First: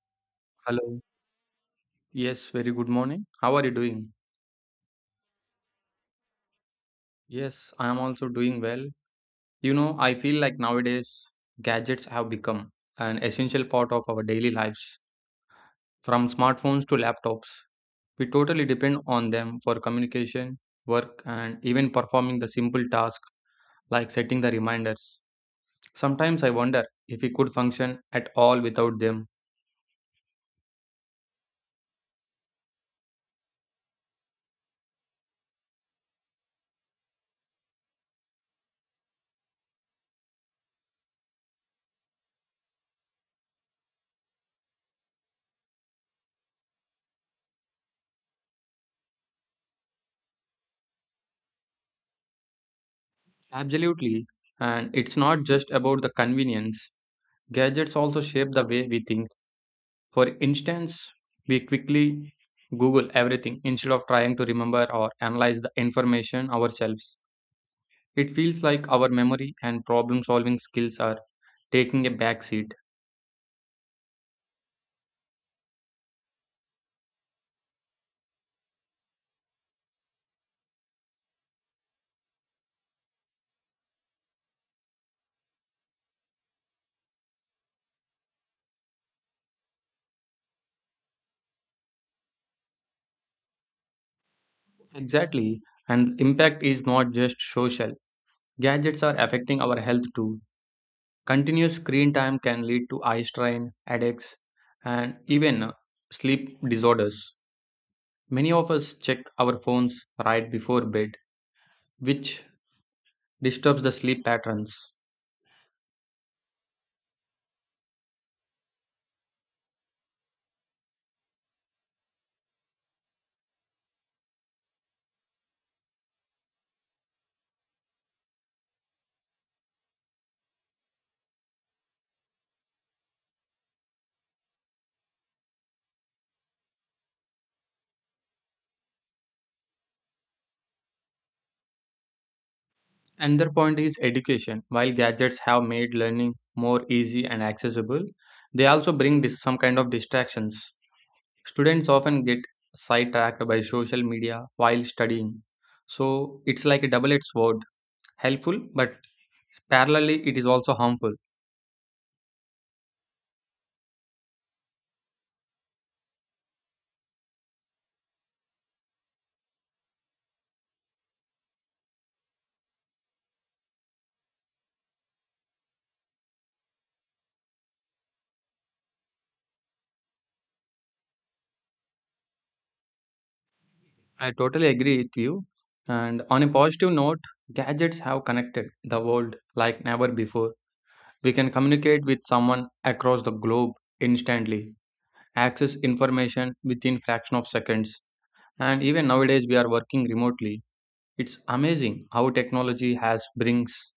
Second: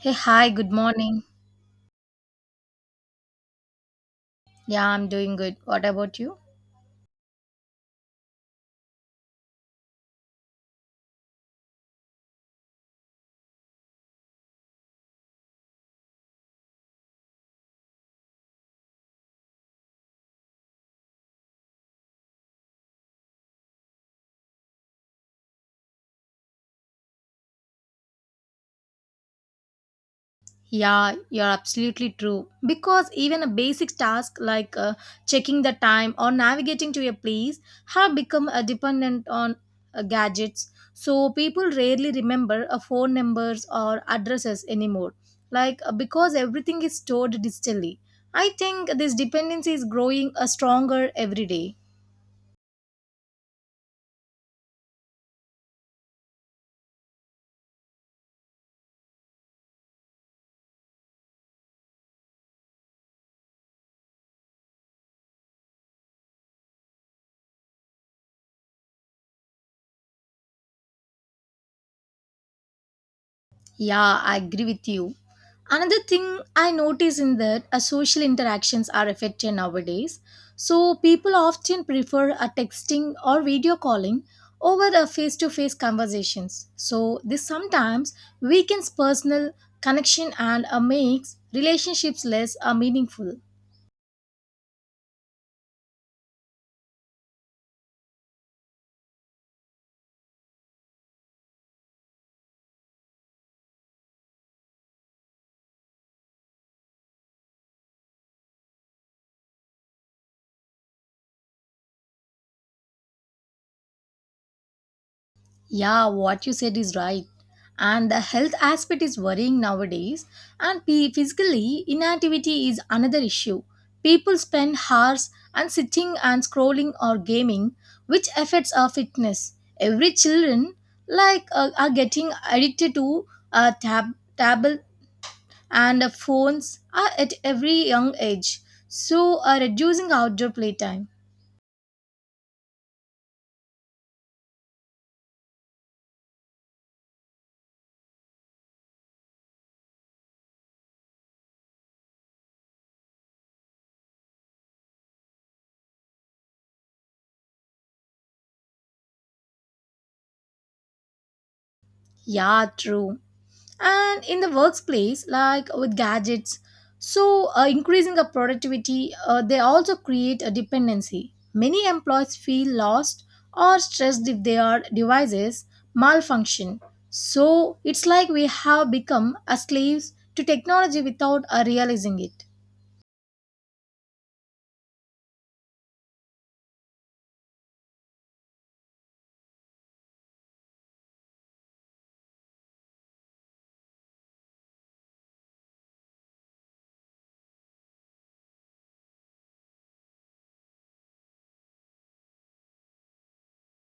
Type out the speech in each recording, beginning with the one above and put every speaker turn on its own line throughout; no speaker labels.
Hey, hi, good
Hello.
morning.
Yes, very good morning. How are you doing?
Yeah, I'm doing good. What about you?
Yes, I am also doing well. You know, I feel like nowadays gadgets have become an essential part of our daily lives. From smartphones to laptops, we totally depend on them for communication, work, and even performing the simple tasks like setting the reminders. Sometimes I wonder if we could function at all without them.
Yeah, you're absolutely true. Because even a basic task like checking the time or navigating to a place have become dependent on gadgets. So people rarely remember phone numbers or addresses anymore. Like because everything is stored digitally. I think this dependency is growing stronger every day.
Absolutely. And it's not just about the convenience, gadgets also shape the way we think. For instance, we quickly Google everything instead of trying to remember or analyze the information ourselves. It feels like our memory and problem solving skills are taking a back seat.
Yeah, I agree with you. Another thing I notice in that social interactions are affected nowadays. So people often prefer a texting or video calling over a face-to-face conversations. So this sometimes weakens personal connection and makes relationships less meaningful.
Exactly. And impact is not just social. Gadgets are affecting our health too. Continuous screen time can lead to eye strain, headaches, and even sleep disorders. Many of us check our phones right before bed, which disturbs the sleep patterns.
Yeah, what you said is right. And the health aspect is worrying nowadays. And physically, inactivity is another issue. People spend hours and sitting and scrolling or gaming, which affects our fitness. Every children like are getting addicted to uh, tab, tablet and phones at every young age. So, reducing outdoor playtime.
Another point is education. While gadgets have made learning more easy and accessible, they also bring some kind of distractions. Students often get sidetracked by social media while studying. So it's like a double edged sword, helpful, but parallelly, it is also harmful.
Yeah, true. And in the workplace like with gadgets so increasing of productivity they also create a dependency. Many employees feel lost or stressed if their devices malfunction. So it's like we have become a slaves to technology without realizing it.
I totally agree with you. And on a positive note, gadgets have connected the world like never before. We can communicate with someone across the globe instantly, access information within fraction of seconds, and even nowadays we are working remotely. It's amazing how technology has brings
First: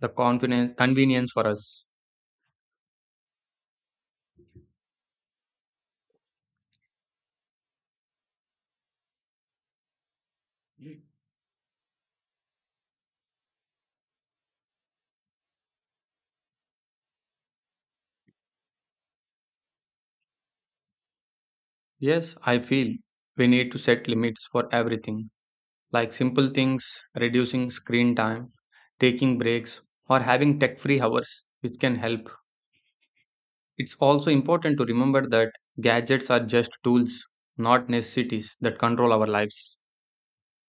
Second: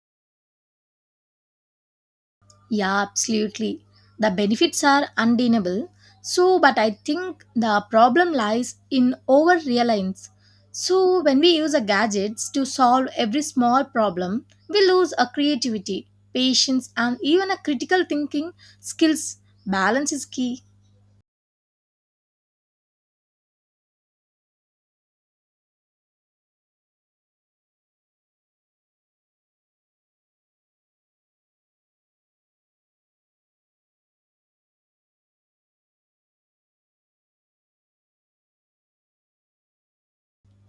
the confidence convenience for us.
Yeah, absolutely. The benefits are undeniable. So, but I think the problem lies in over reliance. So, when we use a gadgets to solve every small problem, we lose our creativity, patience, and even a critical thinking skills. Balance is key.
Yes, I feel we need to set limits for everything, like simple things, reducing screen time, taking breaks, or having tech free hours which can help. It's also important to remember that gadgets are just tools, not necessities that control our lives.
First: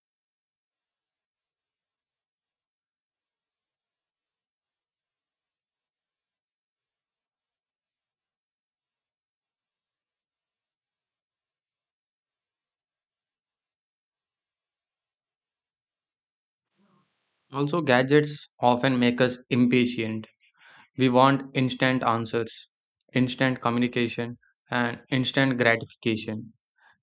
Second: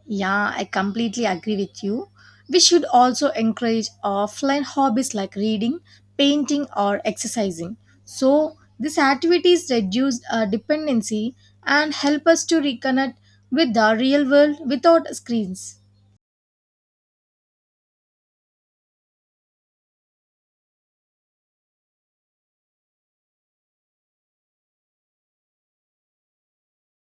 Yeah, I completely agree with you. We should also encourage offline hobbies like reading, painting, or exercising. So, these activities reduce our dependency and help us to reconnect with the real world without screens.
Also, gadgets often make us impatient. We want instant answers, instant communication, and instant gratification.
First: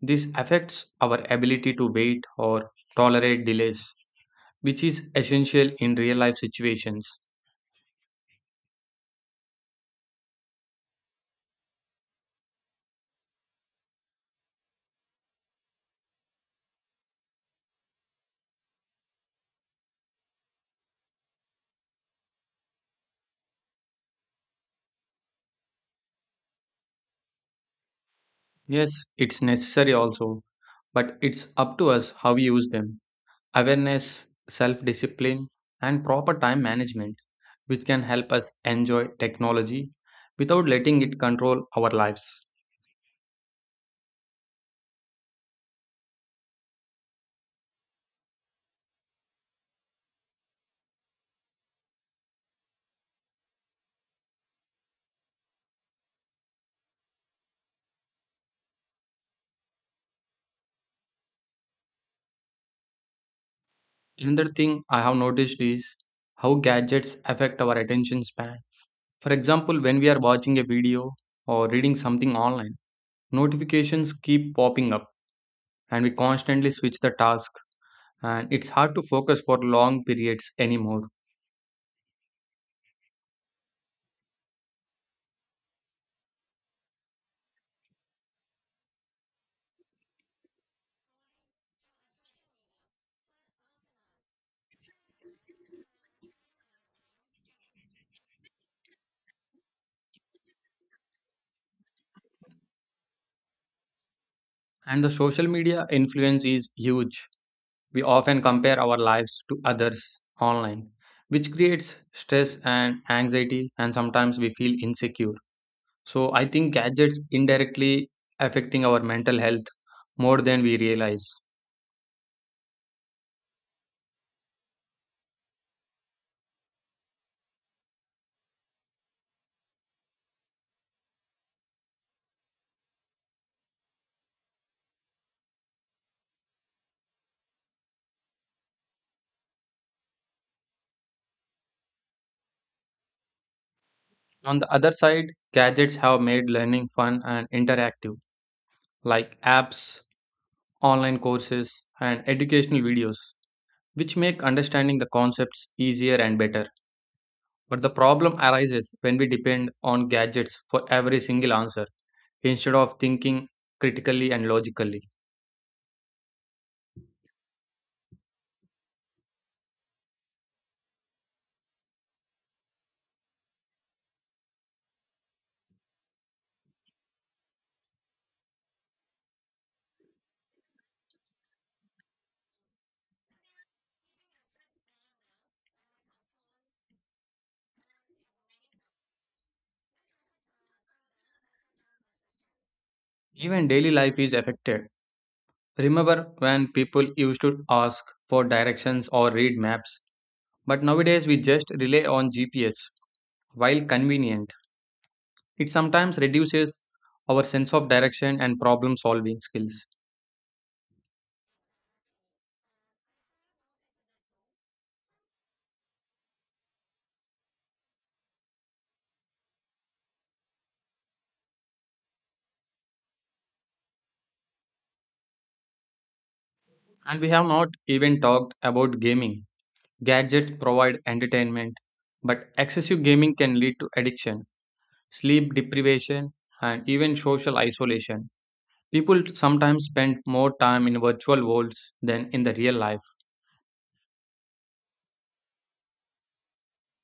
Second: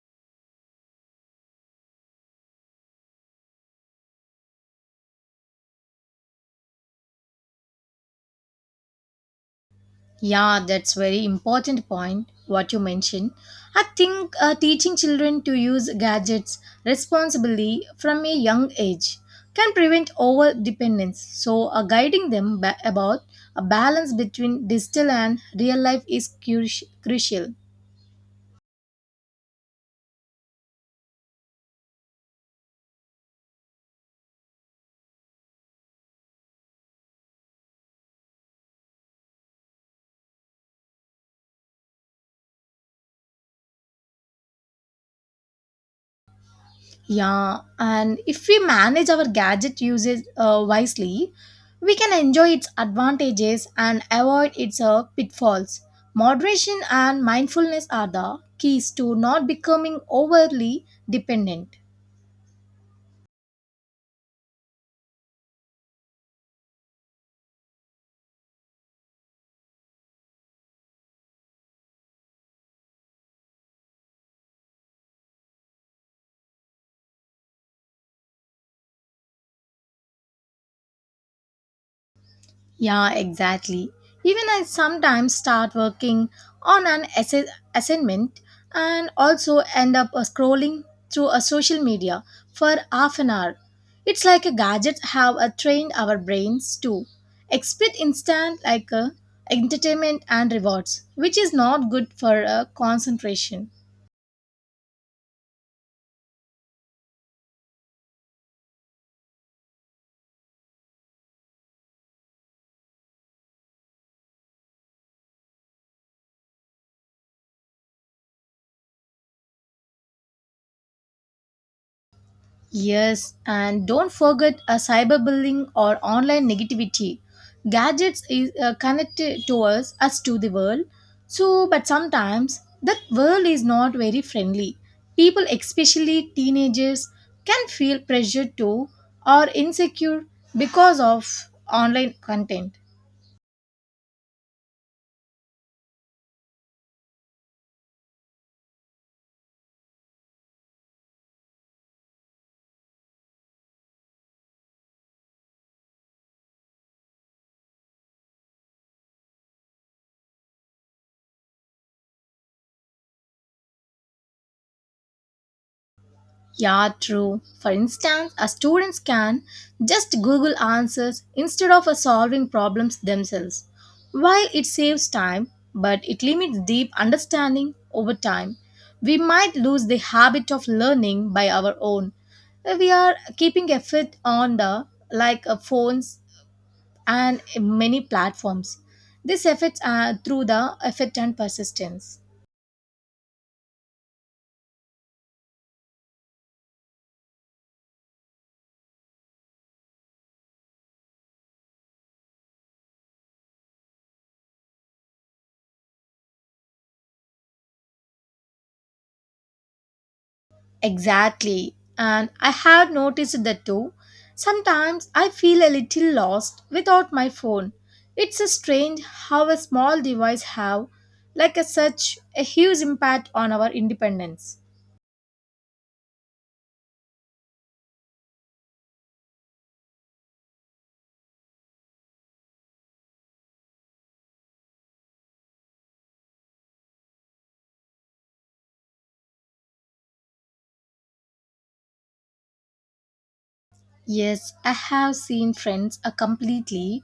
This affects our ability to wait or tolerate delays, which is essential in real life situations.
Yeah, that's very important point what you mentioned. I think teaching children to use gadgets responsibly from a young age can prevent over dependence. So, guiding them about a balance between digital and real life is crucial.
Yes, it's necessary also, but it's up to us how we use them. Awareness, self discipline, and proper time management, which can help us enjoy technology without letting it control our lives.
Yeah, and if we manage our gadget usage wisely, we can enjoy its advantages and avoid its pitfalls. Moderation and mindfulness are the keys to not becoming overly dependent.
Another thing I have noticed is how gadgets affect our attention span. For example, when we are watching a video or reading something online, notifications keep popping up and we constantly switch the task and it's hard to focus for long periods anymore.
Yeah, exactly. Even I sometimes start working on an assignment and also end up scrolling through a social media for half an hour. It's like a gadget have trained our brains to expect instant like entertainment and rewards, which is not good for concentration.
And the social media influence is huge. We often compare our lives to others online, which creates stress and anxiety and sometimes we feel insecure. So I think gadgets indirectly affecting our mental health more than we realize.
Yes, and don't forget a cyberbullying or online negativity. Gadgets is connected to us to the world. So, but sometimes that world is not very friendly. People, especially teenagers, can feel pressured to or insecure because of online content.
On the other side, gadgets have made learning fun and interactive, like apps, online courses, and educational videos, which make understanding the concepts easier and better. But the problem arises when we depend on gadgets for every single answer instead of thinking critically and logically.
Yeah, true. For instance, a student can just Google answers instead of solving problems themselves. While it saves time, but it limits deep understanding over time, we might lose the habit of learning by our own. We are keeping a fit on the like phones and many platforms. This affects through the effect and persistence.
Even daily life is affected. Remember when people used to ask for directions or read maps, but nowadays we just rely on GPS. While convenient, it sometimes reduces our sense of direction and problem solving skills.
Exactly. And I have noticed that too. Sometimes I feel a little lost without my phone. It's a strange how a small device have like a such a huge impact on our independence.
And we have not even talked about gaming. Gadgets provide entertainment, but excessive gaming can lead to addiction, sleep deprivation, and even social isolation. People sometimes spend more time in virtual worlds than in the real life.
Yes, I have seen friends are completely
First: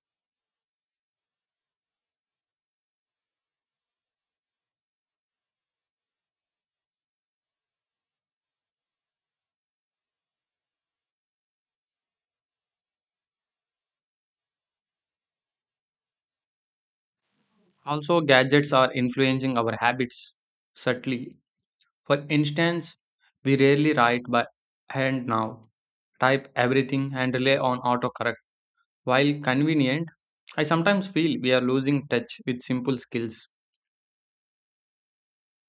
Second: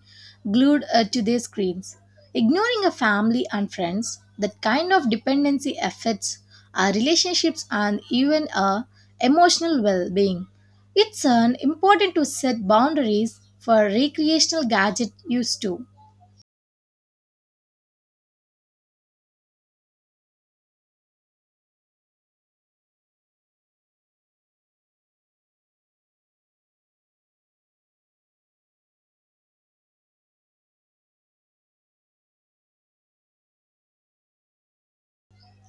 glued to their screens, ignoring a family and friends. That kind of dependency affects our relationships and even our emotional well-being. It's an important to set boundaries for recreational gadget use too.
Also, gadgets are influencing our habits subtly. For instance, we rarely write by hand now, type everything, and rely on autocorrect. While convenient, I sometimes feel we are losing touch with simple skills.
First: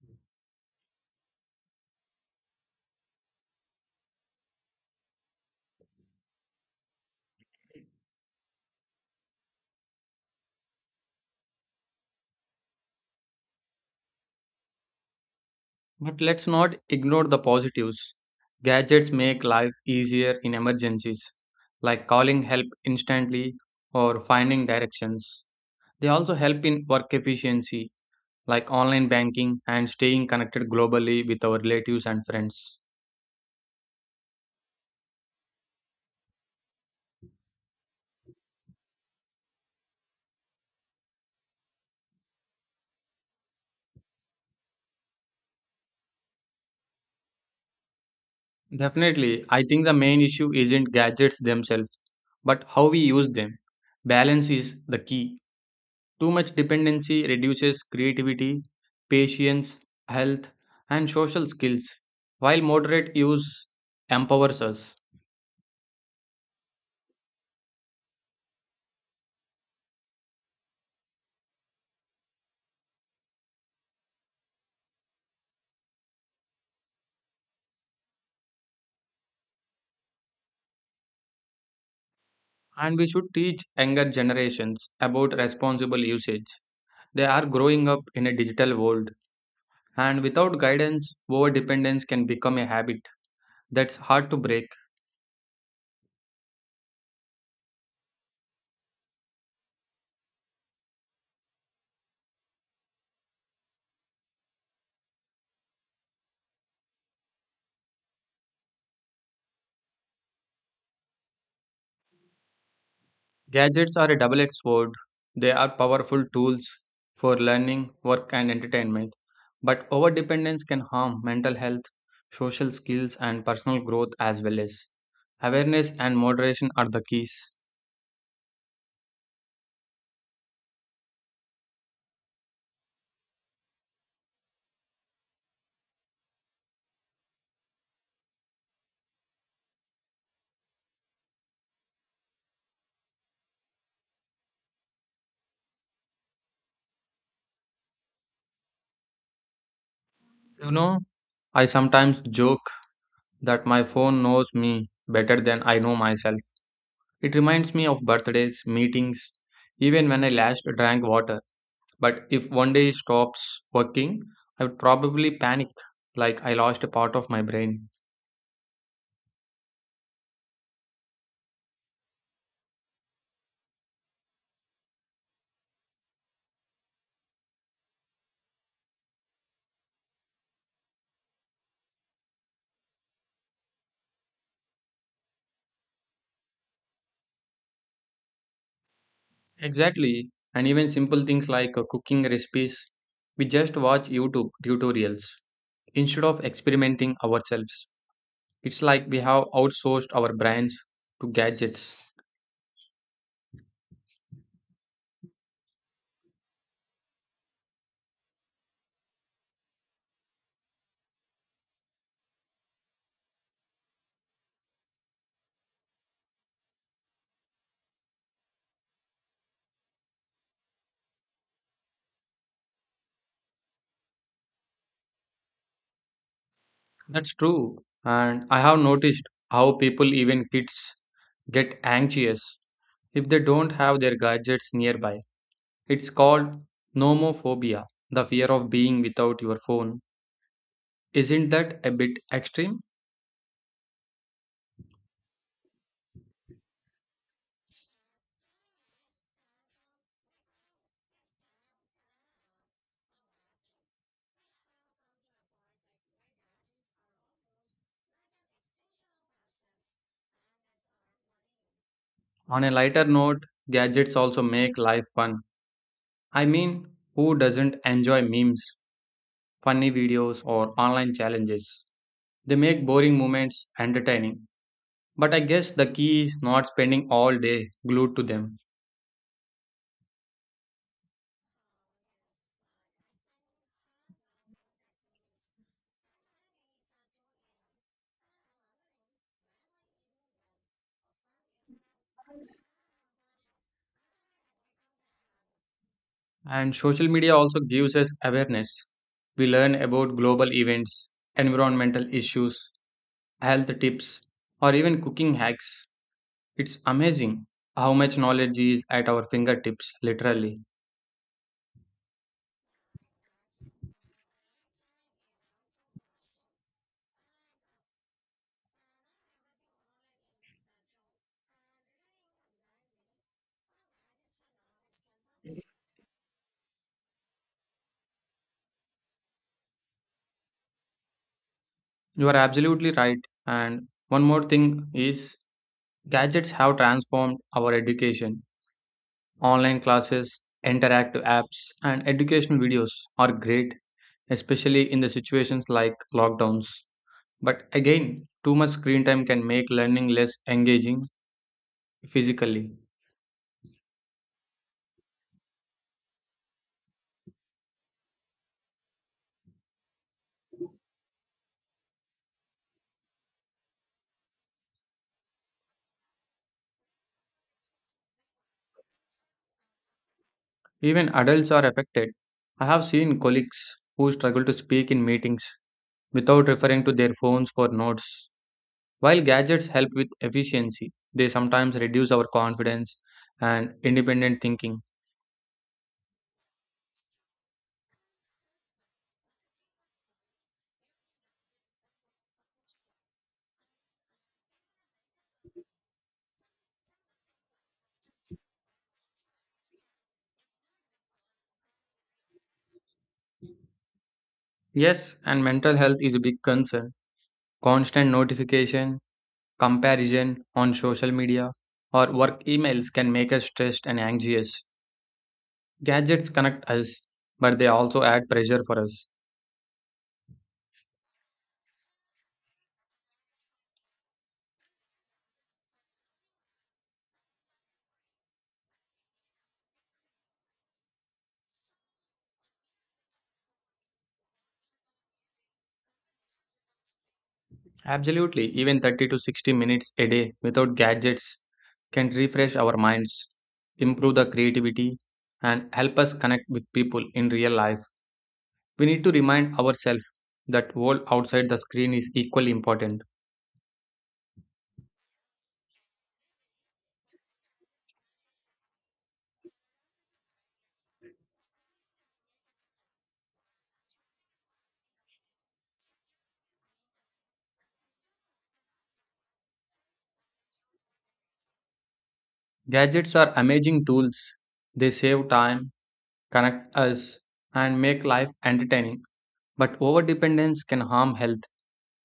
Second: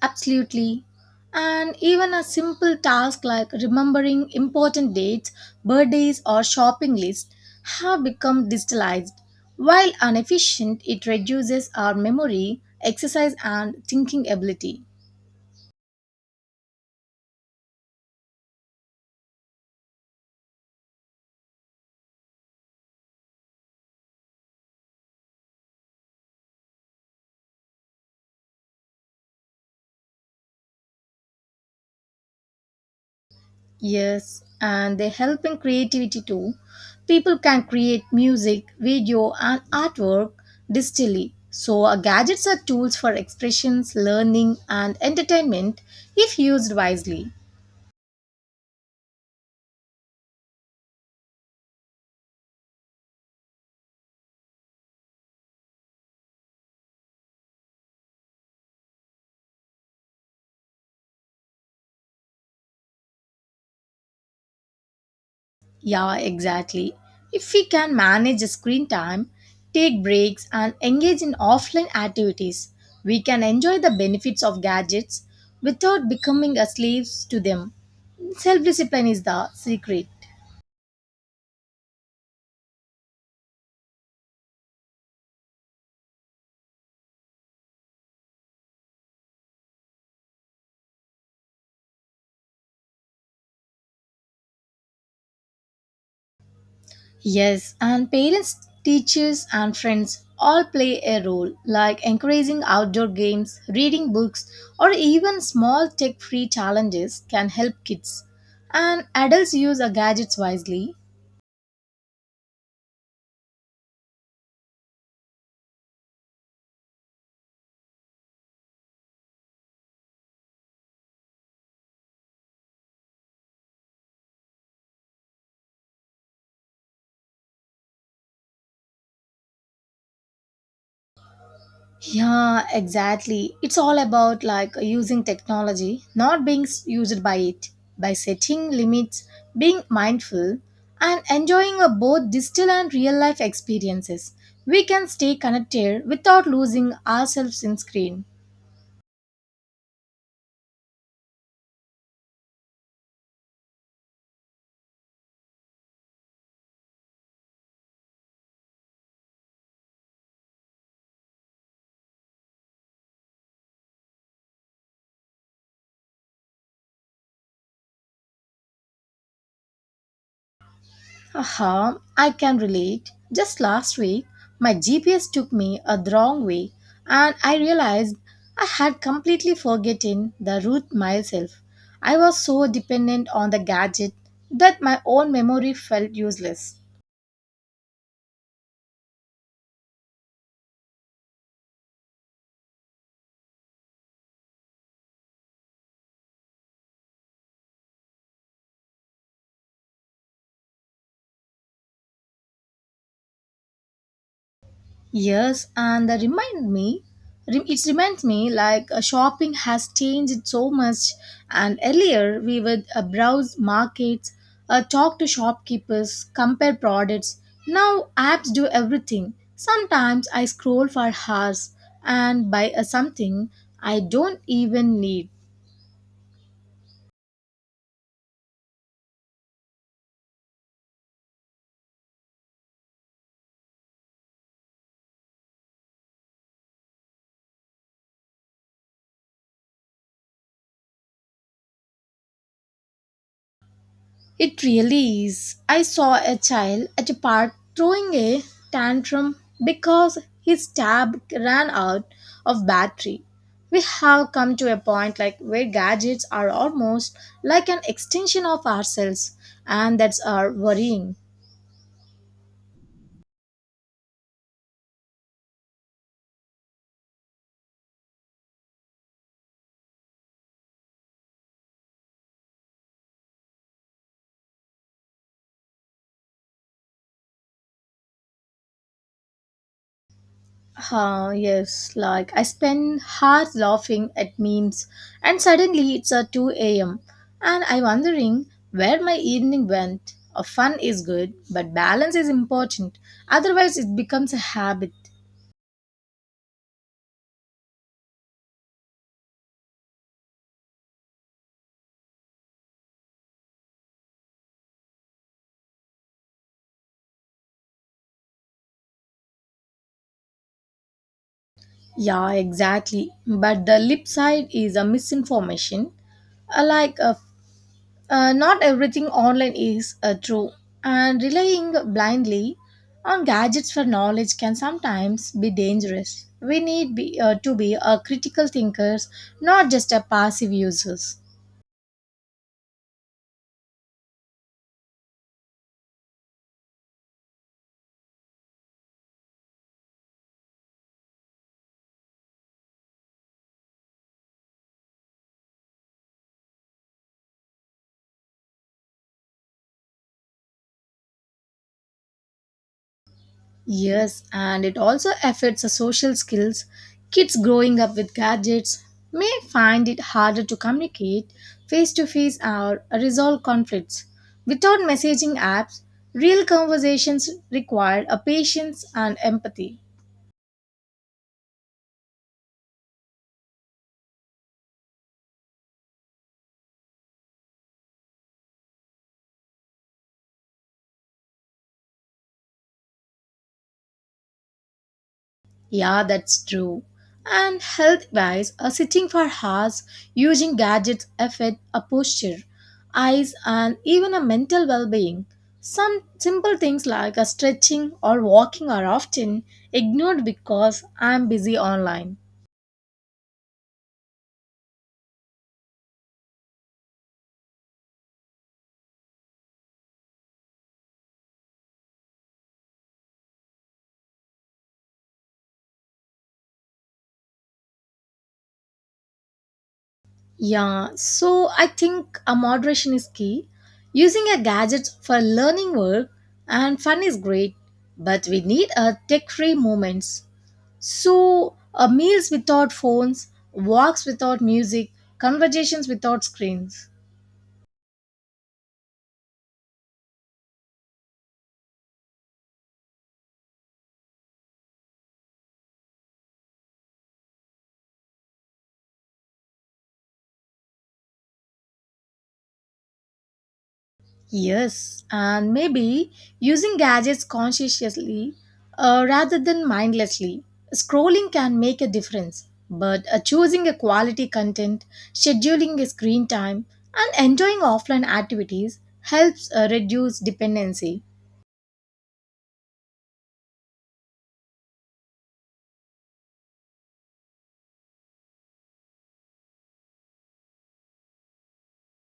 Absolutely. And even a simple task like remembering important dates, birthdays, or shopping lists have become digitalized. While inefficient, it reduces our memory, exercise, and thinking ability.
But let's not ignore the positives. Gadgets make life easier in emergencies, like calling help instantly or finding directions. They also help in work efficiency like online banking and staying connected globally with our relatives and friends.
Yes, and they help in creativity too. People can create music, video, and artwork digitally. So, our gadgets are tools for expressions, learning, and entertainment if used wisely.
Definitely, I think the main issue isn't gadgets themselves, but how we use them. Balance is the key. Too much dependency reduces creativity, patience, health, and social skills, while moderate use empowers us.
Yeah, exactly. If we can manage screen time, take breaks, and engage in offline activities, we can enjoy the benefits of gadgets without becoming a slaves to them. Self discipline is the secret.
And we should teach younger generations about responsible usage. They are growing up in a digital world. And without guidance, overdependence can become a habit that's hard to break.
Yes, and parents, teachers, and friends all play a role, like encouraging outdoor games, reading books, or even small tech free challenges can help kids. And adults use our gadgets wisely.
Gadgets are a double edged sword. They are powerful tools for learning, work, and entertainment. But overdependence can harm mental health, social skills, and personal growth as well as. Awareness and moderation are the keys.
Yeah, exactly. It's all about like using technology, not being used by it, by setting limits, being mindful, and enjoying a both digital and real life experiences. We can stay connected without losing ourselves in screen.
You know, I sometimes joke that my phone knows me better than I know myself. It reminds me of birthdays, meetings, even when I last drank water. But if one day stops working, I would probably panic like I lost a part of my brain.
Aha, I can relate. Just last week, my GPS took me a wrong way and I realized I had completely forgotten the route myself. I was so dependent on the gadget that my own memory felt useless.
Exactly. And even simple things like cooking recipes, we just watch YouTube tutorials instead of experimenting ourselves. It's like we have outsourced our brains to gadgets.
Yes, and that remind me, it reminds me like shopping has changed so much. And earlier we would browse markets, talk to shopkeepers, compare products. Now apps do everything. Sometimes I scroll for hours and buy something I don't even need.
That's true. And I have noticed how people, even kids, get anxious if they don't have their gadgets nearby. It's called nomophobia, the fear of being without your phone. Isn't that a bit extreme?
It really is. I saw a child at a park throwing a tantrum because his tab ran out of battery. We have come to a point like where gadgets are almost like an extension of ourselves and that's our worrying.
On a lighter note, gadgets also make life fun. I mean, who doesn't enjoy memes, funny videos, or online challenges? They make boring moments entertaining. But I guess the key is not spending all day glued to them.
Huh, yes, like I spend hours laughing at memes and suddenly it's a 2 a.m. and I'm wondering where my evening went. Fun is good, but balance is important. Otherwise, it becomes a habit.
And social media also gives us awareness. We learn about global events, environmental issues, health tips, or even cooking hacks. It's amazing how much knowledge is at our fingertips, literally.
Yeah, exactly. But the lip side is a misinformation. Uh, like uh, Not everything online is true, and relying blindly on gadgets for knowledge can sometimes be dangerous. We need to be critical thinkers, not just a passive users.
You are absolutely right. And one more thing is gadgets have transformed our education. Online classes, interactive apps, and educational videos are great, especially in the situations like lockdowns. But again, too much screen time can make learning less engaging physically.
Yes, and it also affects the social skills. Kids growing up with gadgets may find it harder to communicate face to face or resolve conflicts. Without messaging apps, real conversations require a patience and empathy.
Even adults are affected. I have seen colleagues who struggle to speak in meetings without referring to their phones for notes. While gadgets help with efficiency, they sometimes reduce our confidence and independent thinking.
Yeah, that's true. And health wise, sitting for hours using gadgets affect a posture, eyes, and even a mental well being. Some simple things like a stretching or walking are often ignored because I'm busy online.
Yes, and mental health is a big concern. Constant notification, comparison on social media, or work emails can make us stressed and anxious. Gadgets connect us, but they also add pressure for us.
Yeah, so I think a moderation is key. Using a gadget for learning work and fun is great, but we need a tech-free moments. So, meals without phones, walks without music, conversations without screens.
Absolutely, even 30 to 60 minutes a day without gadgets can refresh our minds, improve the creativity, and help us connect with people in real life. We need to remind ourselves that world outside the screen is equally important.
Yes, and maybe using gadgets consciously rather than mindlessly. Scrolling can make a difference, but choosing a quality content, scheduling a screen time, and enjoying offline activities helps reduce dependency.
Gadgets are amazing tools. They save time, connect us, and make life entertaining. But overdependence can harm health,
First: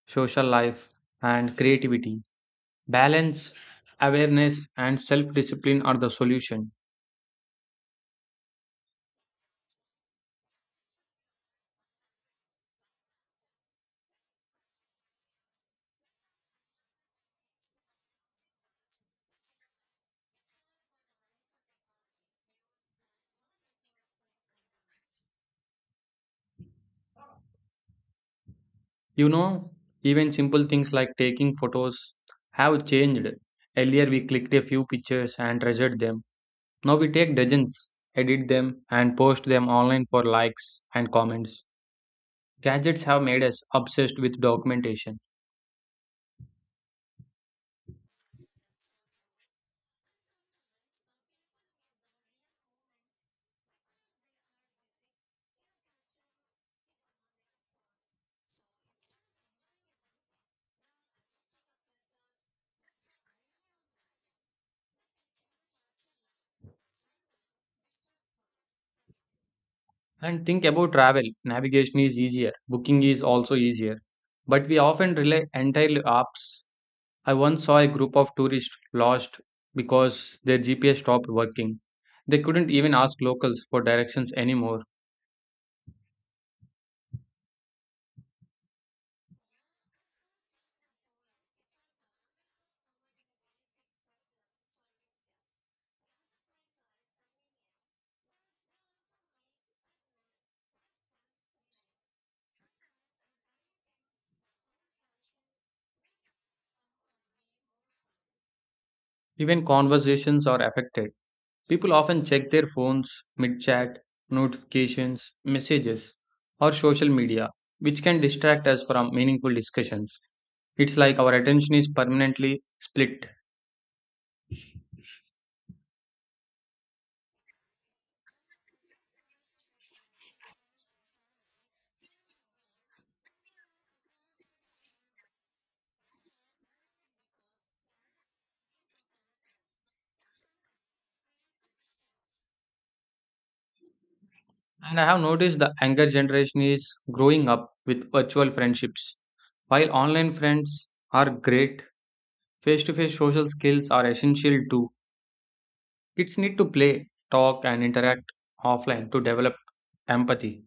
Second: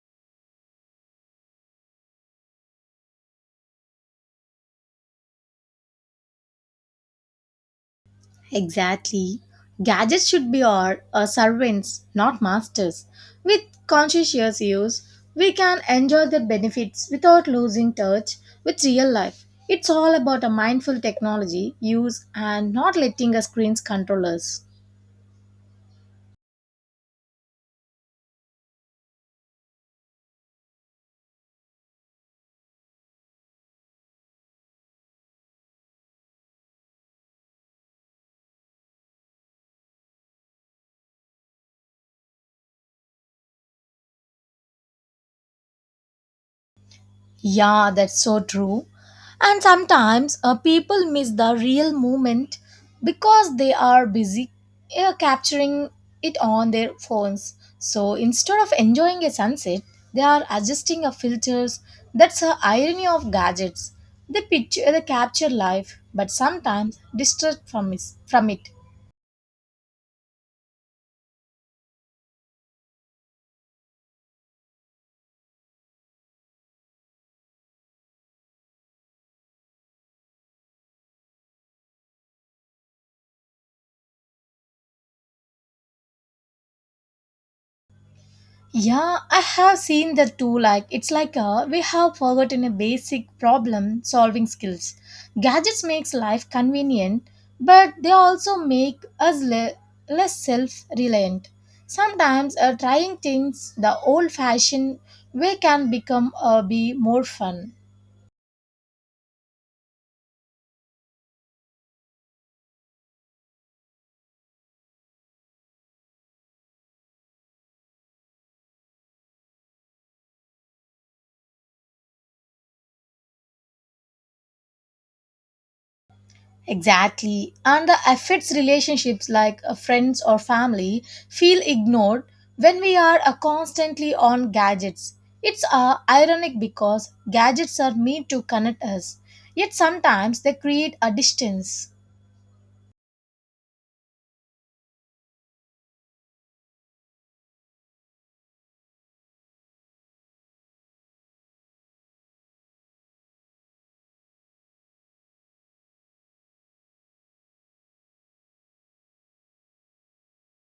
social life, and creativity. Balance, awareness, and self discipline are the solution.
Exactly. Gadgets should be our servants, not masters. With conscientious use, we can enjoy the benefits without losing touch with real life. It's all about a mindful technology use and not letting our screens control us.
You know, even simple things like taking photos have changed. Earlier, we clicked a few pictures and treasured them. Now we take dozens, edit them, and post them online for likes and comments. Gadgets have made us obsessed with documentation.
Yeah, that's so true. And sometimes people miss the real moment because they are busy capturing it on their phones. So instead of enjoying a sunset, they are adjusting a filters. That's the irony of gadgets. They picture, they capture life, but sometimes distract from it.
And think about travel. Navigation is easier, booking is also easier. But we often rely entirely apps. I once saw a group of tourists lost because their GPS stopped working. They couldn't even ask locals for directions anymore.
Yeah, I have seen that too. Like, it's like we have forgotten a basic problem solving skills. Gadgets makes life convenient, but they also make us less self-reliant. Sometimes trying things the old-fashioned way can become be more fun.
Even conversations are affected. People often check their phones mid chat, notifications, messages, or social media, which can distract us from meaningful discussions. It's like our attention is permanently split.
Exactly. And the affects relationships like friends or family feel ignored when we are constantly on gadgets. It's ironic because gadgets are meant to connect us, yet sometimes they create a distance.
And I have noticed the younger generation is growing up with virtual friendships. While online friends are great, face to face social skills are essential too. Kids need to play, talk, and interact offline to develop empathy.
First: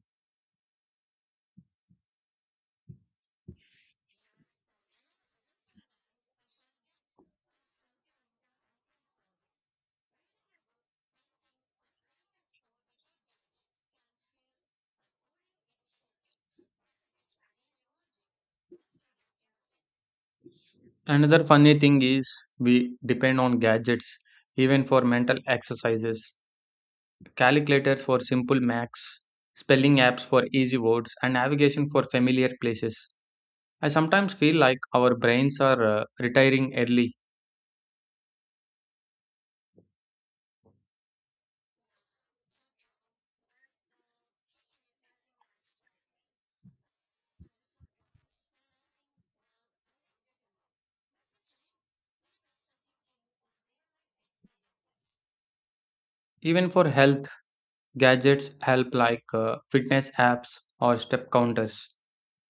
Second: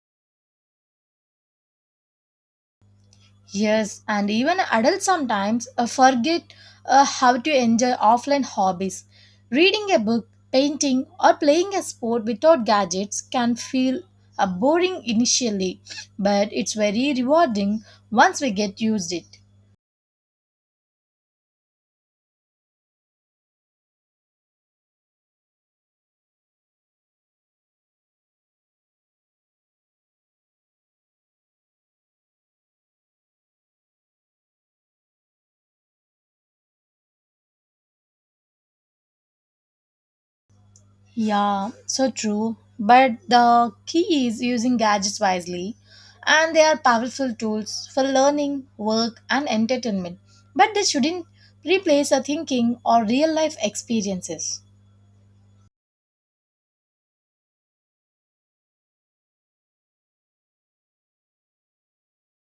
Yes, and even adults sometimes forget how to enjoy offline hobbies. Reading a book, painting, or playing a sport without gadgets can feel boring initially, but it's very rewarding once we get used it.
Another funny thing is we depend on gadgets even for mental exercises, calculators for simple maths, spelling apps for easy words, and navigation for familiar places. I sometimes feel like our brains are retiring early.
Yeah, so true. But the key is using gadgets wisely, and they are powerful tools for learning, work, and entertainment. But they shouldn't replace our thinking or real life experiences.
Even for health, gadgets help like fitness apps or step counters.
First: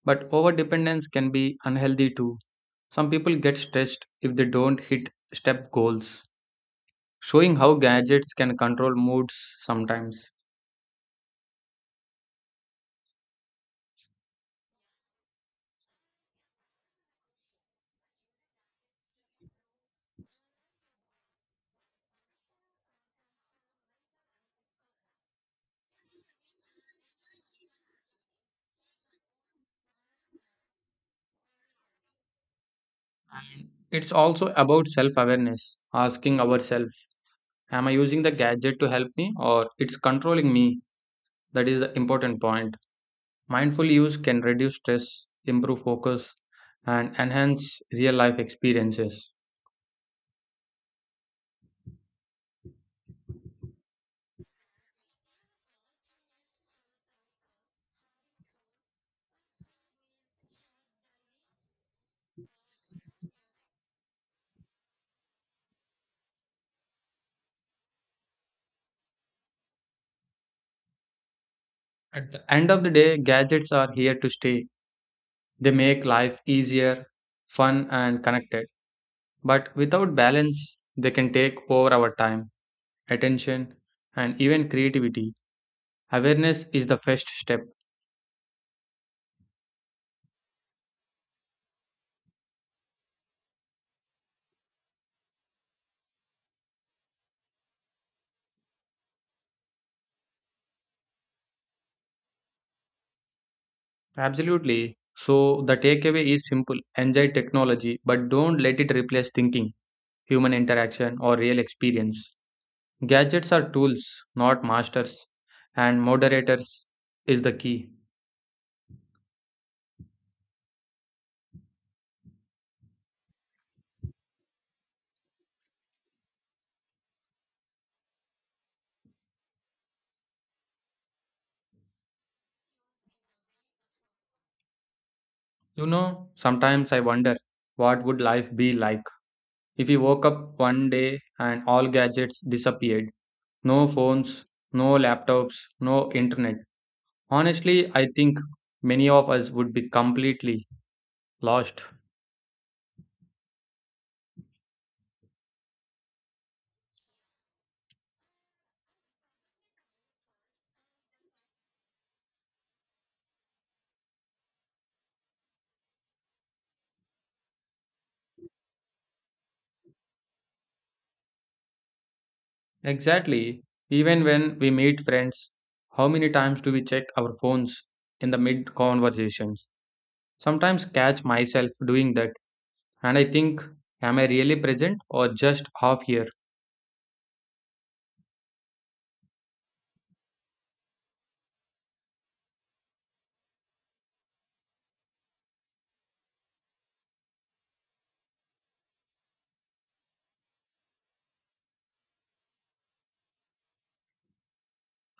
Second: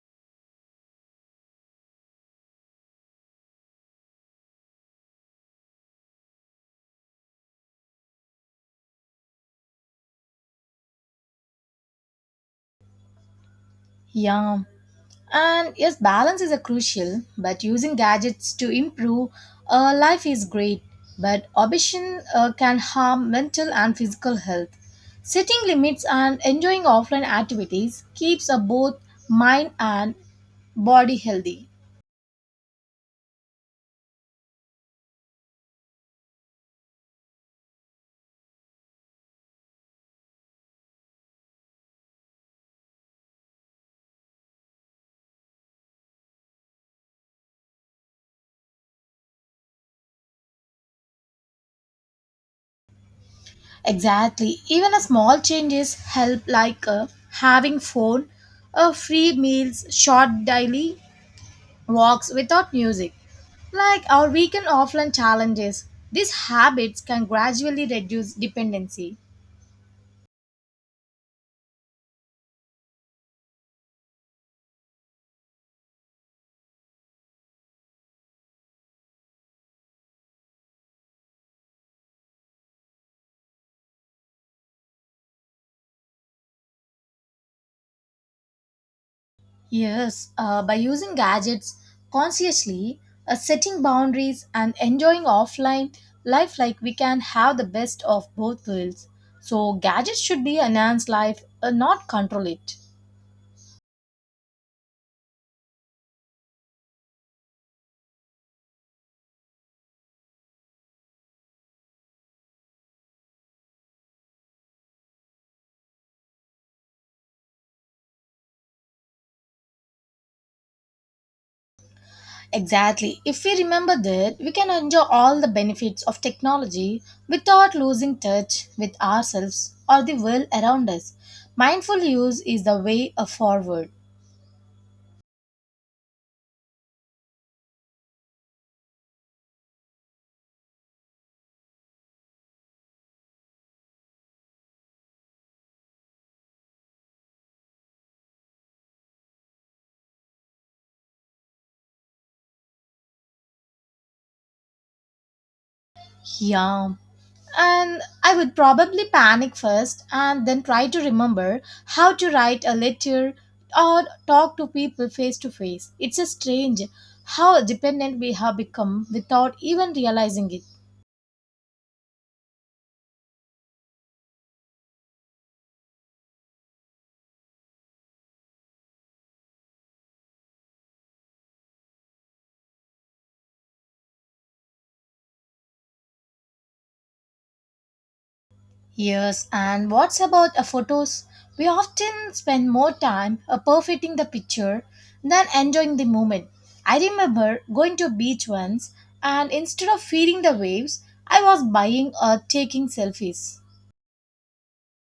But overdependence can be unhealthy too. Some people get stressed if they don't hit step goals, showing how gadgets can control moods sometimes.
Yeah, and yes, balance is a crucial, but using gadgets to improve life is great. But obsession can harm mental and physical health. Setting limits and enjoying offline activities keeps both mind and body healthy.
And it's also about self awareness, asking ourselves, am I using the gadget to help me or it's controlling me? That is the important point. Mindful use can reduce stress, improve focus, and enhance real life experiences.
Exactly. Even a small changes help, like having free meals, short daily walks without music, like our weekend offline challenges. These habits can gradually reduce dependency.
At the end of the day, gadgets are here to stay. They make life easier, fun, and connected. But without balance, they can take over our time, attention, and even creativity. Awareness is the first step.
Yes, by using gadgets consciously, setting boundaries, and enjoying offline life, like we can have the best of both worlds. So, gadgets should be enhance life, not control it.
Absolutely. So the takeaway is simple, enjoy technology, but don't let it replace thinking, human interaction, or real experience. Gadgets are tools, not masters, and moderators is the key.
Exactly. If we remember that, we can enjoy all the benefits of technology without losing touch with ourselves or the world around us. Mindful use is the way forward.
You know, sometimes I wonder what would life be like if we woke up one day and all gadgets disappeared. No phones, no laptops, no internet. Honestly, I think many of us would be completely lost.
Yeah. And I would probably panic first and then try to remember how to write a letter or talk to people face to face. It's a strange how dependent we have become without even realizing it.
Exactly. Even when we meet friends, how many times do we check our phones in the mid conversations? Sometimes catch myself doing that and I think, am I really present or just half here?
Yes, and what's about photos? We often spend more time perfecting the picture than enjoying the moment. I remember going to a beach once, and instead of feeding the waves, I was buying or taking selfies.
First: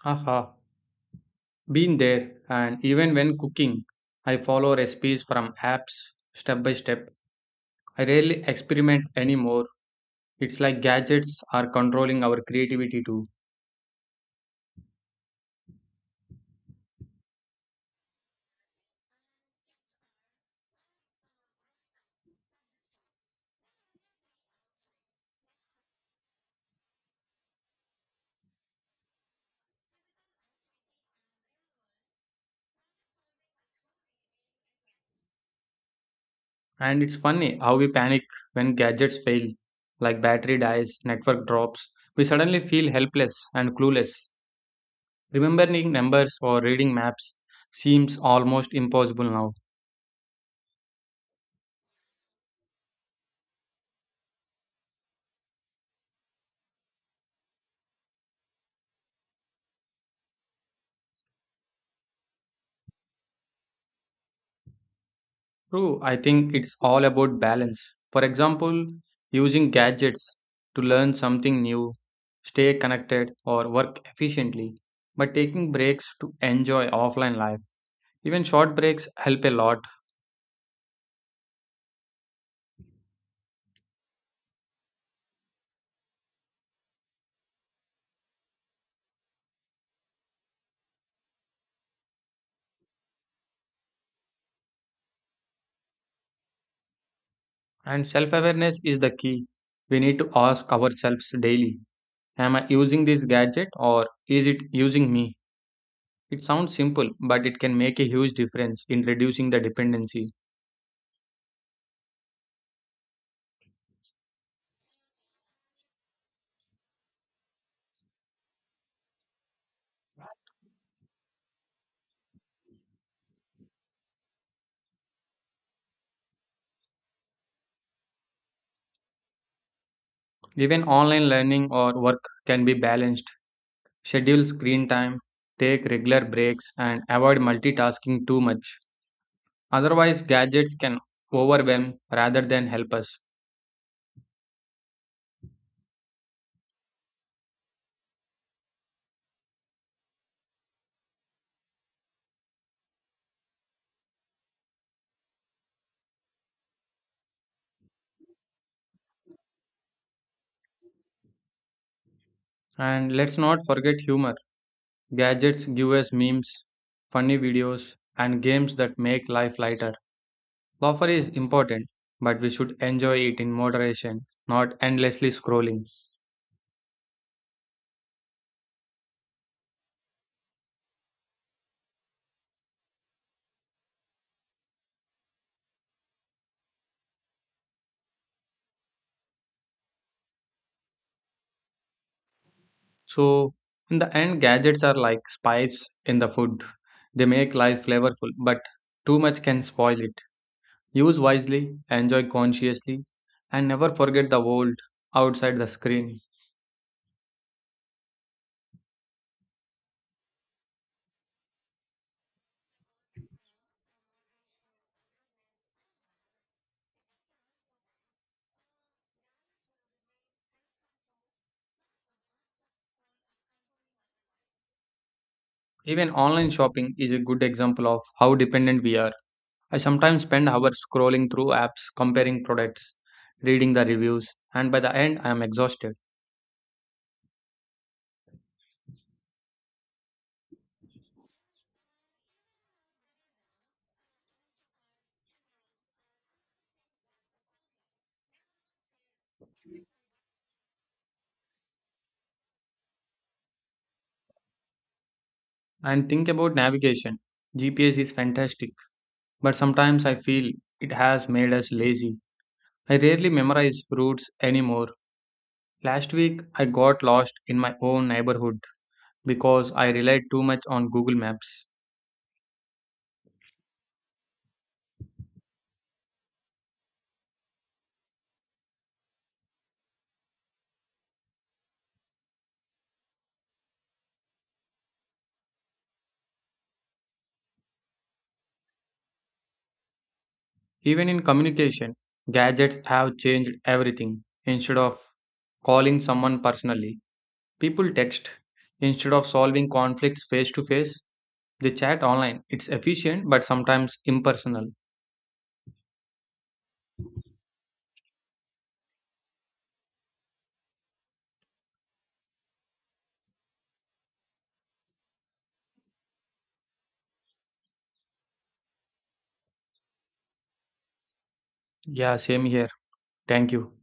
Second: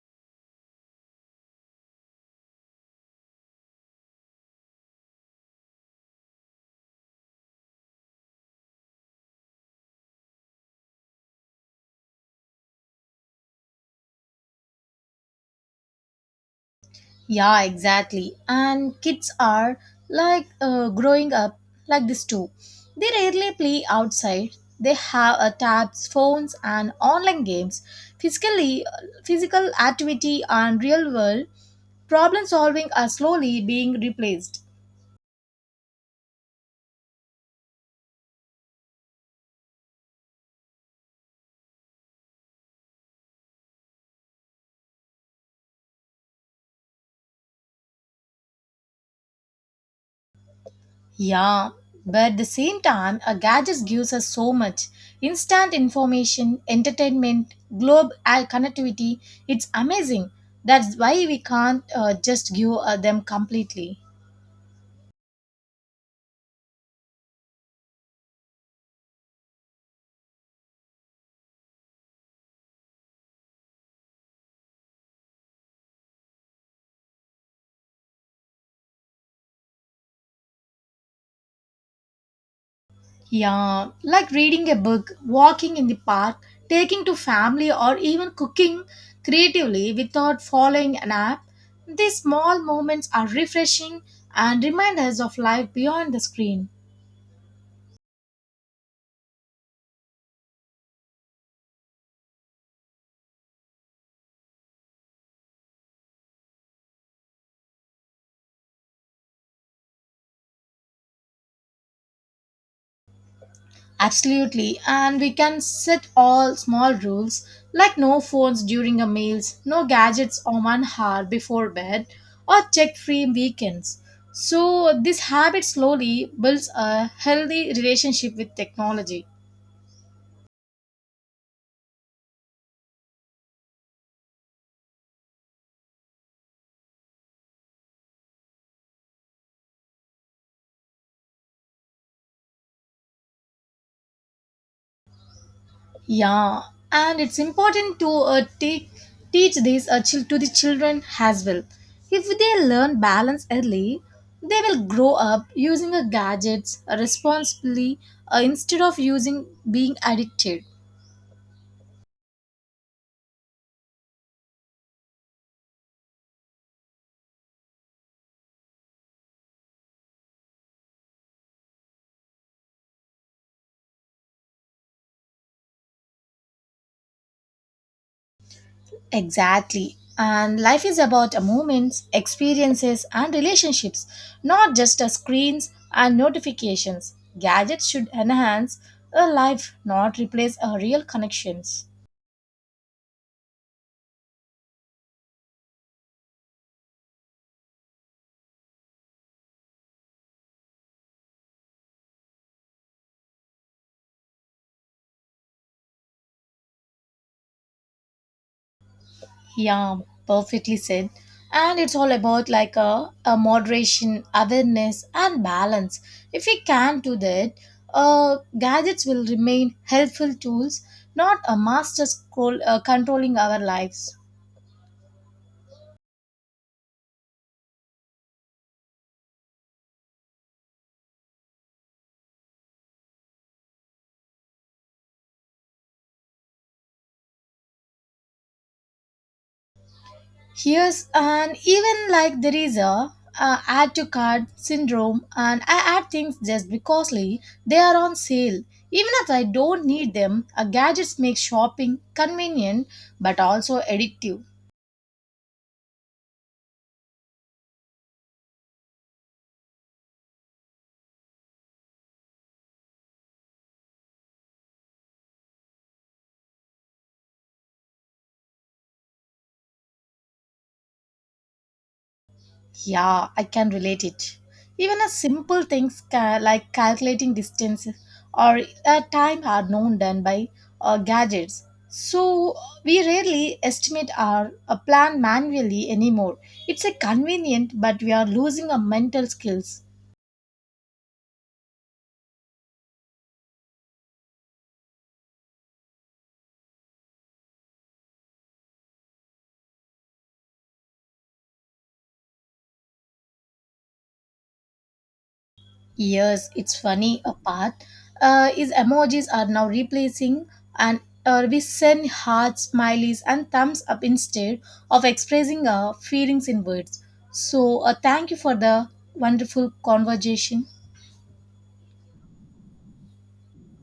Haha, been there. And even when cooking, I follow recipes from apps step by step. I rarely experiment anymore. It's like gadgets are controlling our creativity too.
Yeah, exactly. And kids are like growing up like this too. They rarely play outside. They have tabs, phones, and online games. Physically, physical activity and real world problem solving are slowly being replaced.
And it's funny how we panic when gadgets fail, like battery dies, network drops. We suddenly feel helpless and clueless. Remembering numbers or reading maps seems almost impossible now.
Yeah, but at the same time, a gadget gives us so much instant information, entertainment, globe connectivity. It's amazing. That's why we can't just give them completely.
True, I think it's all about balance. For example, using gadgets to learn something new, stay connected, or work efficiently, but taking breaks to enjoy offline life. Even short breaks help a lot.
Yeah, like reading a book, walking in the park, taking to family, or even cooking creatively without following an app. These small moments are refreshing and remind us of life beyond the screen.
And self awareness is the key. We need to ask ourselves daily, am I using this gadget or is it using me? It sounds simple, but it can make a huge difference in reducing the dependency.
Absolutely, and we can set all small rules like no phones during our meals, no gadgets on 1 hour before bed, or check free weekends. So, this habit slowly builds a healthy relationship with technology.
Even online learning or work can be balanced. Schedule screen time, take regular breaks, and avoid multitasking too much. Otherwise, gadgets can overwhelm rather than help us.
Yeah, and it's important to teach these to the children as well. If they learn balance early, they will grow up using gadgets responsibly instead of using being addicted.
And let's not forget humor. Gadgets give us memes, funny videos, and games that make life lighter. Laughter is important, but we should enjoy it in moderation, not endlessly scrolling.
Exactly. And life is about moments, experiences, and relationships, not just screens and notifications. Gadgets should enhance a life, not replace real connections.
So, in the end, gadgets are like spices in the food. They make life flavorful, but too much can spoil it. Use wisely, enjoy consciously, and never forget the world outside the screen.
Yeah, perfectly said. And it's all about like a moderation, awareness, and balance. If we can do that, gadgets will remain helpful tools, not a master scroll controlling our lives.
Even online shopping is a good example of how dependent we are. I sometimes spend hours scrolling through apps, comparing products, reading the reviews, and by the end, I am exhausted.
Here's and even like there is a add to cart syndrome, and I add things just because like, they are on sale. Even if I don't need them, a gadgets make shopping convenient but also addictive.
And think about navigation. GPS is fantastic, but sometimes I feel it has made us lazy. I rarely memorize routes anymore. Last week, I got lost in my own neighborhood because I relied too much on Google Maps.
Yeah, I can relate it. Even a simple things like calculating distance or time are known done by gadgets. So we rarely estimate our plan manually anymore. It's a convenient, but we are losing our mental skills.
Even in communication, gadgets have changed everything. Instead of calling someone personally, people text instead of solving conflicts face to face. They chat online. It's efficient but sometimes impersonal.
Yes, it's funny. A part is emojis are now replacing and we send hearts, smileys, and thumbs up instead of expressing our feelings in words. So, thank you for the wonderful conversation.
Yeah, same here. Thank you.